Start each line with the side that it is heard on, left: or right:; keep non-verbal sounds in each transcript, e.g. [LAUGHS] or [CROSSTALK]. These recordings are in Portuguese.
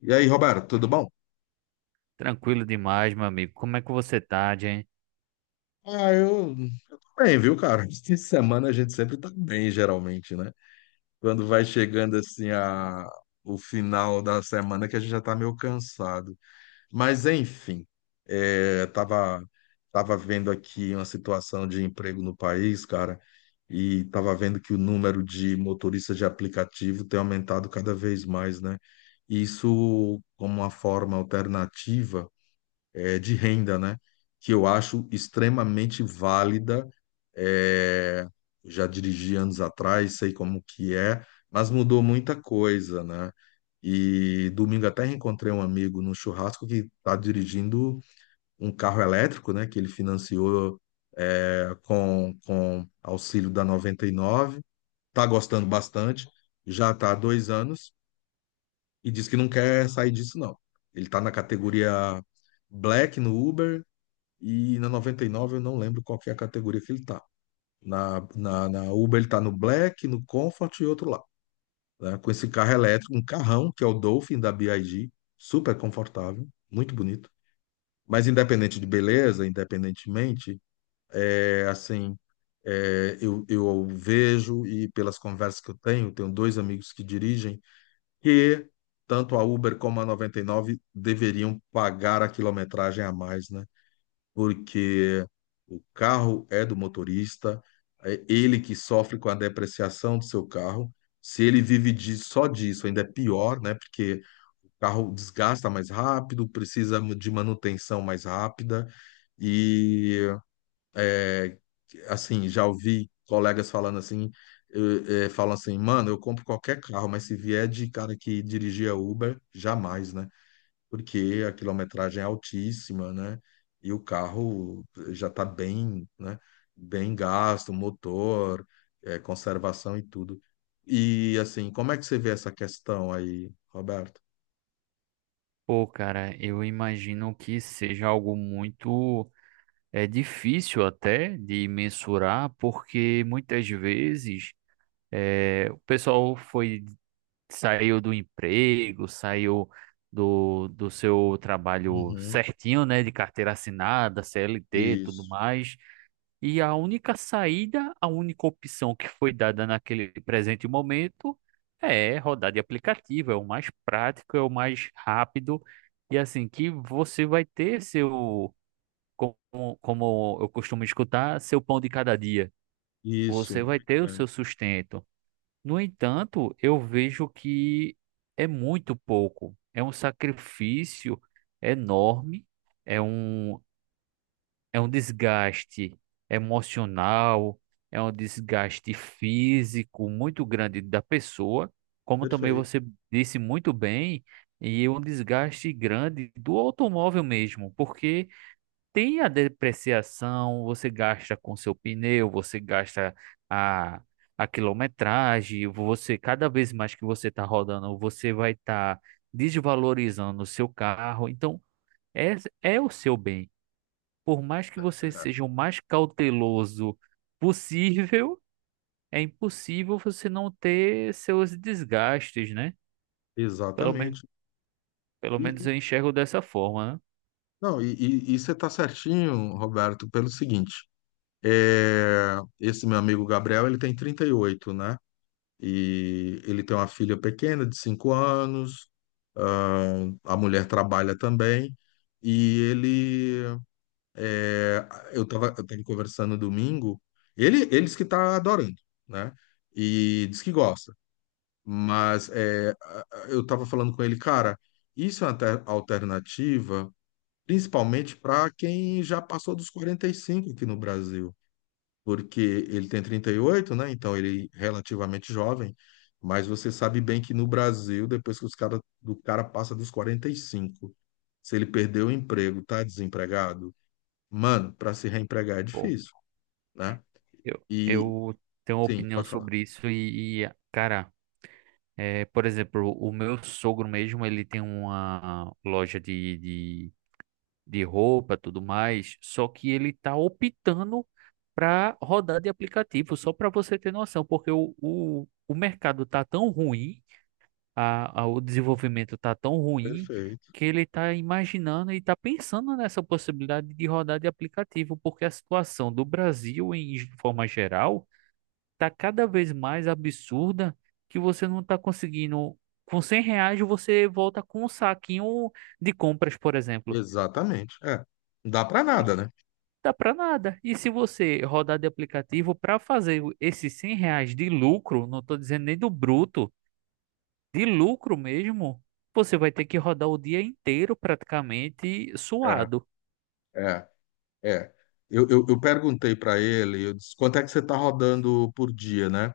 left: E aí, Roberto, tudo bom?
right: Tranquilo demais, meu amigo. Como é que você tá, Jen?
left: Ah, eu, eu tô bem, viu, cara? [LAUGHS] Essa semana a gente sempre tá bem, geralmente, né? Quando vai chegando assim o final da semana que a gente já tá meio cansado. Mas enfim, é, tava, tava vendo aqui uma situação de emprego no país, cara, e tava vendo que o número de motoristas de aplicativo tem aumentado cada vez mais, né? Isso como uma forma alternativa de renda, né? Que eu acho extremamente válida. eh, Já dirigi anos atrás, sei como que é, mas mudou muita coisa, né? E domingo até reencontrei um amigo no churrasco que está dirigindo um carro elétrico, né? Que ele financiou com auxílio da 99. Tá gostando bastante, já está há 2 anos e diz que não quer sair disso, não. Ele está na categoria Black no Uber e na 99 eu não lembro qual que é a categoria que ele tá. Na Uber ele tá no Black, no Comfort e outro lá. Né? Com esse carro elétrico, um carrão, que é o Dolphin da BIG, super confortável, muito bonito. Mas independente de beleza, independentemente, é assim, eu vejo e pelas conversas que eu tenho, tenho dois amigos que dirigem, que tanto a Uber como a 99 deveriam pagar a quilometragem a mais, né? Porque o carro é do motorista, é ele que sofre com a depreciação do seu carro. Se ele vive de, só disso, ainda é pior, né? Porque o carro desgasta mais rápido, precisa de manutenção mais rápida. E, é, assim, já ouvi colegas falando assim, falam assim, mano, eu compro qualquer carro, mas se vier de cara que dirigia Uber, jamais, né? Porque a quilometragem é altíssima, né? E o carro já está bem, né? Bem gasto, motor, conservação e tudo. E assim, como é que você vê essa questão aí, Roberto?
right: Pô, cara, eu imagino que seja algo muito difícil até de mensurar, porque muitas vezes o pessoal foi saiu do emprego, saiu do seu trabalho
left: Uhum.
right: certinho, né, de carteira assinada, CLT, tudo
left: Isso,
right: mais. E a única saída, a única opção que foi dada naquele presente momento é rodar de aplicativo, é o mais prático, é o mais rápido, e assim que você vai ter seu, como, como eu costumo escutar, seu pão de cada dia.
left: isso,
right: Você vai
left: muito
right: ter o
left: bem,
right: seu sustento. No entanto, eu vejo que é muito pouco, é um sacrifício enorme, é um, é um desgaste emocional, é um desgaste físico muito grande da pessoa, como também
left: perfeito.
right: você disse muito bem, e é um desgaste grande do automóvel mesmo, porque tem a depreciação, você gasta com seu pneu, você gasta a, a quilometragem, você cada vez mais que você está rodando, você vai estar desvalorizando o seu carro, então é, é o seu bem, por mais que você seja o mais cauteloso possível, é impossível você não ter seus desgastes, né?
left: É,
right: Pelo menos,
left: exatamente.
right: pelo menos
left: E-
right: eu enxergo dessa forma, né?
left: não, e você está certinho, Roberto, pelo seguinte. É, esse meu amigo Gabriel, ele tem 38, né? E ele tem uma filha pequena de 5 anos, ah, a mulher trabalha também, e ele, é, eu tava conversando domingo, ele disse que está adorando, né? E diz que gosta, mas é, eu estava falando com ele, cara, isso é uma alternativa, principalmente para quem já passou dos 45 aqui no Brasil, porque ele tem 38, né? Então ele é relativamente jovem, mas você sabe bem que no Brasil, depois que os cara, do cara passa dos 45, se ele perdeu o emprego, tá desempregado, mano, para se reempregar é
right: Bom,
left: difícil, né?
right: eu,
left: E
right: eu tenho uma
left: sim,
right: opinião
left: pode falar.
right: sobre isso e, cara, é, por exemplo, o meu sogro mesmo, ele tem uma loja de roupa, tudo mais, só que ele tá optando para rodar de aplicativo, só para você ter noção, porque o mercado tá tão ruim a- o desenvolvimento tá tão ruim
left: Perfeito.
right: que ele tá imaginando e tá pensando nessa possibilidade de rodar de aplicativo, porque a situação do Brasil, em ge- forma geral, tá cada vez mais absurda que você não tá conseguindo. Com 100 reais você volta com um saquinho de compras, por exemplo.
left: Exatamente. É. Não dá para nada, né?
right: Dá para nada. E se você rodar de aplicativo para fazer o- esses 100 reais de lucro, não estou dizendo nem do bruto, de lucro mesmo, você vai ter que rodar o dia inteiro praticamente
left: É,
right: suado.
left: é, é. Eu perguntei para ele, eu disse, quanto é que você tá rodando por dia, né?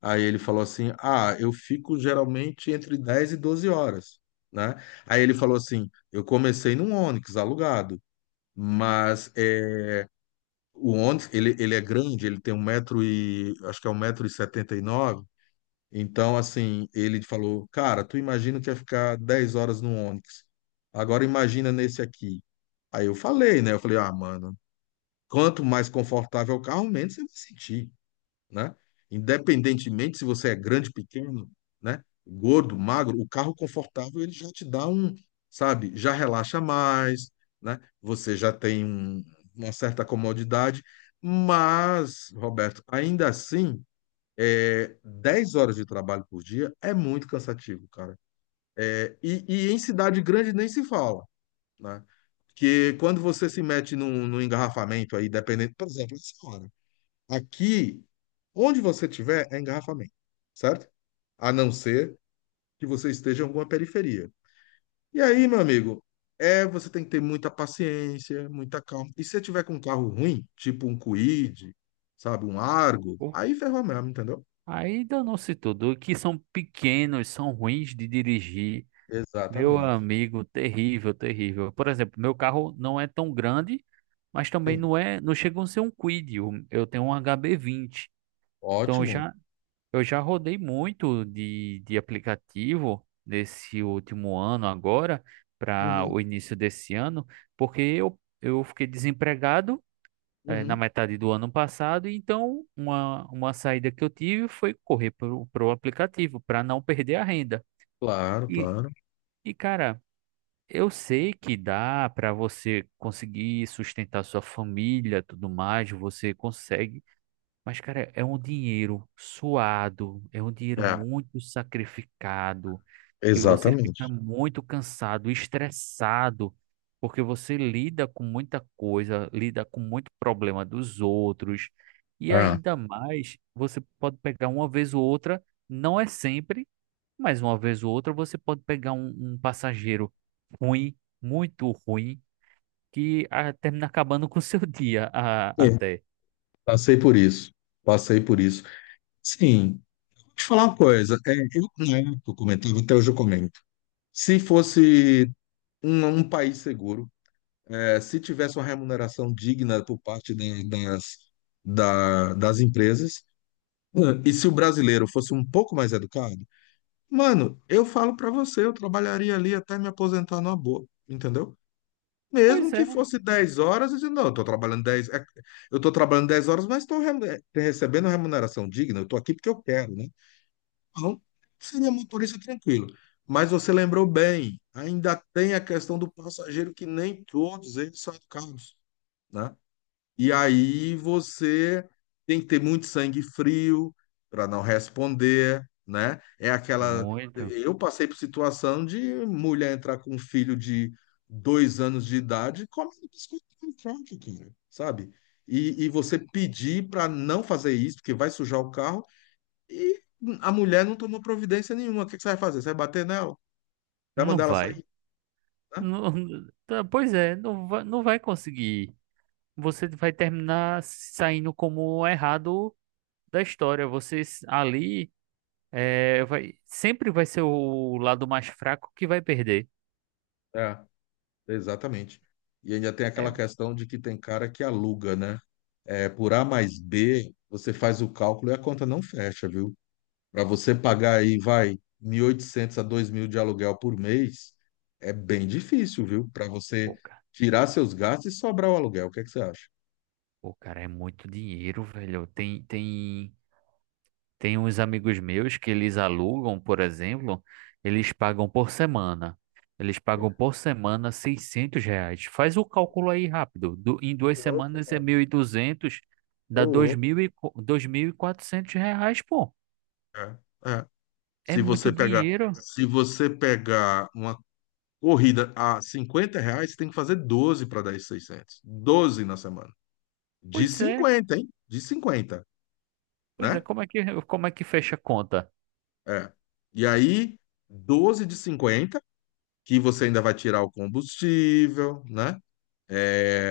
left: Aí ele falou assim: ah, eu fico geralmente entre 10 e 12 horas, né? Aí ele falou assim: eu comecei num Onix alugado, mas é, o Onix ele é grande, ele tem um metro e acho que é 1,79 m. Então, assim, ele falou: cara, tu imagina que ia ficar 10 horas no Onix. Agora imagina nesse aqui. Aí eu falei, né? Eu falei: ah, mano, quanto mais confortável o carro, menos você vai sentir, né? Independentemente se você é grande, pequeno, né? Gordo, magro, o carro confortável ele já te dá um, sabe? Já relaxa mais, né? Você já tem uma certa comodidade, mas, Roberto, ainda assim, é, 10 horas de trabalho por dia é muito cansativo, cara. É, e em cidade grande nem se fala, né? Porque quando você se mete num engarrafamento aí, dependendo, por exemplo, essa hora. Aqui, onde você tiver, é engarrafamento, certo? A não ser que você esteja em alguma periferia. E aí, meu amigo, é, você tem que ter muita paciência, muita calma. E se você tiver com um carro ruim, tipo um Kwid, sabe, um Argo,
right: Pô,
left: aí ferrou mesmo, entendeu?
right: aí danou-se tudo. Que são pequenos, são ruins de dirigir. Meu
left: Exatamente.
right: amigo, terrível, terrível. Por exemplo, meu carro não é tão grande, mas também
left: Sim.
right: não é, não chega a ser um Kwid. Eu tenho um HB20. Então
left: Ótimo.
right: eu já rodei muito de aplicativo nesse último ano agora para
left: Uhum,
right: o início desse ano, porque eu fiquei desempregado na
left: uhum.
right: metade do ano passado. Então, uma saída que eu tive foi correr para o aplicativo para não perder a renda. E,
left: Claro.
right: e, cara, eu sei que dá para você conseguir sustentar sua família, tudo mais, você consegue, mas, cara, é um dinheiro suado, é um dinheiro
left: É,
right: muito sacrificado, que você fica
left: exatamente.
right: muito cansado, estressado, porque você lida com muita coisa, lida com muito problema dos outros, e
left: É.
right: ainda mais, você pode pegar uma vez ou outra, não é sempre, mas uma vez ou outra você pode pegar um passageiro ruim, muito ruim, que ah, termina acabando com o seu [LAUGHS] dia a-
left: É,
right: até.
left: passei por isso. Passei por isso. Sim, deixa eu falar uma coisa. É, eu comentava, até hoje eu comento. Se fosse um país seguro, é, se tivesse uma remuneração digna por parte das, das empresas, e se o brasileiro fosse um pouco mais educado, mano, eu falo pra você, eu trabalharia ali até me aposentar numa boa, entendeu? Mesmo
right: Pois é,
left: que fosse 10 horas, eu digo, não, eu tô eu tô trabalhando 10 horas, mas estou recebendo remuneração digna, eu tô aqui porque eu quero, né? Não, seria motorista tranquilo. Mas você lembrou bem, ainda tem a questão do passageiro que nem todos eles são educados, né? E aí você tem que ter muito sangue frio para não responder, né? É aquela.
right: muito.
left: Eu passei por situação de mulher entrar com um filho de 2 anos de idade comendo biscoito com troca, cara, sabe? E você pedir para não fazer isso, porque vai sujar o carro e a mulher não tomou providência nenhuma. O que que você vai fazer? Você vai bater nela? Vai
right: Não
left: mandar ela
right: vai.
left: sair? Né?
right: Não- tá, pois é, não vai, não vai conseguir. Você vai terminar saindo como errado da história. Você s- ali é, vai, sempre vai ser o lado mais fraco que vai perder.
left: É, exatamente. E ainda tem
right: É,
left: aquela questão de que tem cara que aluga, né? É, por A mais B, você faz o cálculo e a conta não fecha, viu? Para você
right: o,
left: pagar aí, vai, 1.800 a 2.000 de aluguel por mês, é bem difícil, viu? Para você
right: o, ca-
left: tirar seus gastos e sobrar o aluguel. O que é que você acha?
right: o cara é muito dinheiro, velho. Tem, tem tem uns amigos meus que eles alugam, por exemplo, eles pagam por semana. Eles pagam por semana 600 reais. Faz o cálculo aí rápido. Du- em duas
left: Ô louco,
right: semanas é
left: mano.
right: 1.200,
left: Ô
right: dá dois
left: louco.
right: mil e co- 2.400 reais, pô.
left: É, é.
right: É
left: Se
right: muito
left: você pegar,
right: dinheiro.
left: se você pegar uma corrida a R$ 50, você tem que fazer 12 para dar esses 600. 12 na semana. De
right: Pois é,
left: 50 hein? De 50,
right: pois é.
left: né?
right: Como é que fecha a conta?
left: É. E aí, 12 de 50 que você ainda vai tirar o combustível, né? É,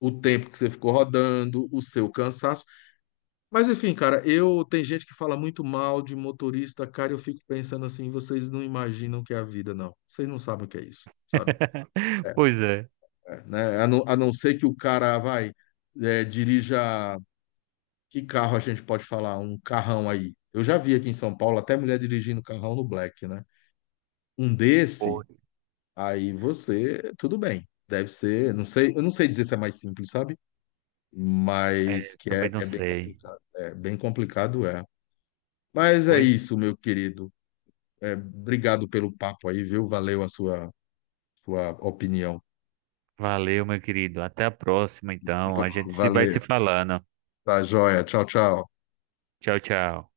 left: o tempo que você ficou rodando, o seu cansaço. Mas enfim, cara, eu tem gente que fala muito mal de motorista, cara, eu fico pensando assim, vocês não imaginam o que é a vida, não. Vocês não sabem o que é isso, sabe? É,
right: [LAUGHS] Pois é.
left: né? A não ser que o cara vai, é, dirija. Que carro a gente pode falar? Um carrão aí. Eu já vi aqui em São Paulo até mulher dirigindo carrão no Black, né? Um
right: Pô,
left: desse, aí você, tudo bem. Deve ser, não sei, eu não sei dizer se é mais simples, sabe? Mas
right: é,
left: que
right: também
left: é,
right: não
left: é bem
right: sei.
left: complicado. É bem complicado, é. Mas é
right: Pois
left: isso, meu querido. É, obrigado pelo papo aí, viu? Valeu a sua, sua opinião.
right: valeu, meu querido. Até a próxima, então.
left: Va-
right: A gente se vai
left: Valeu.
right: se falando.
left: Tá joia. Tchau, tchau.
right: Tchau, tchau.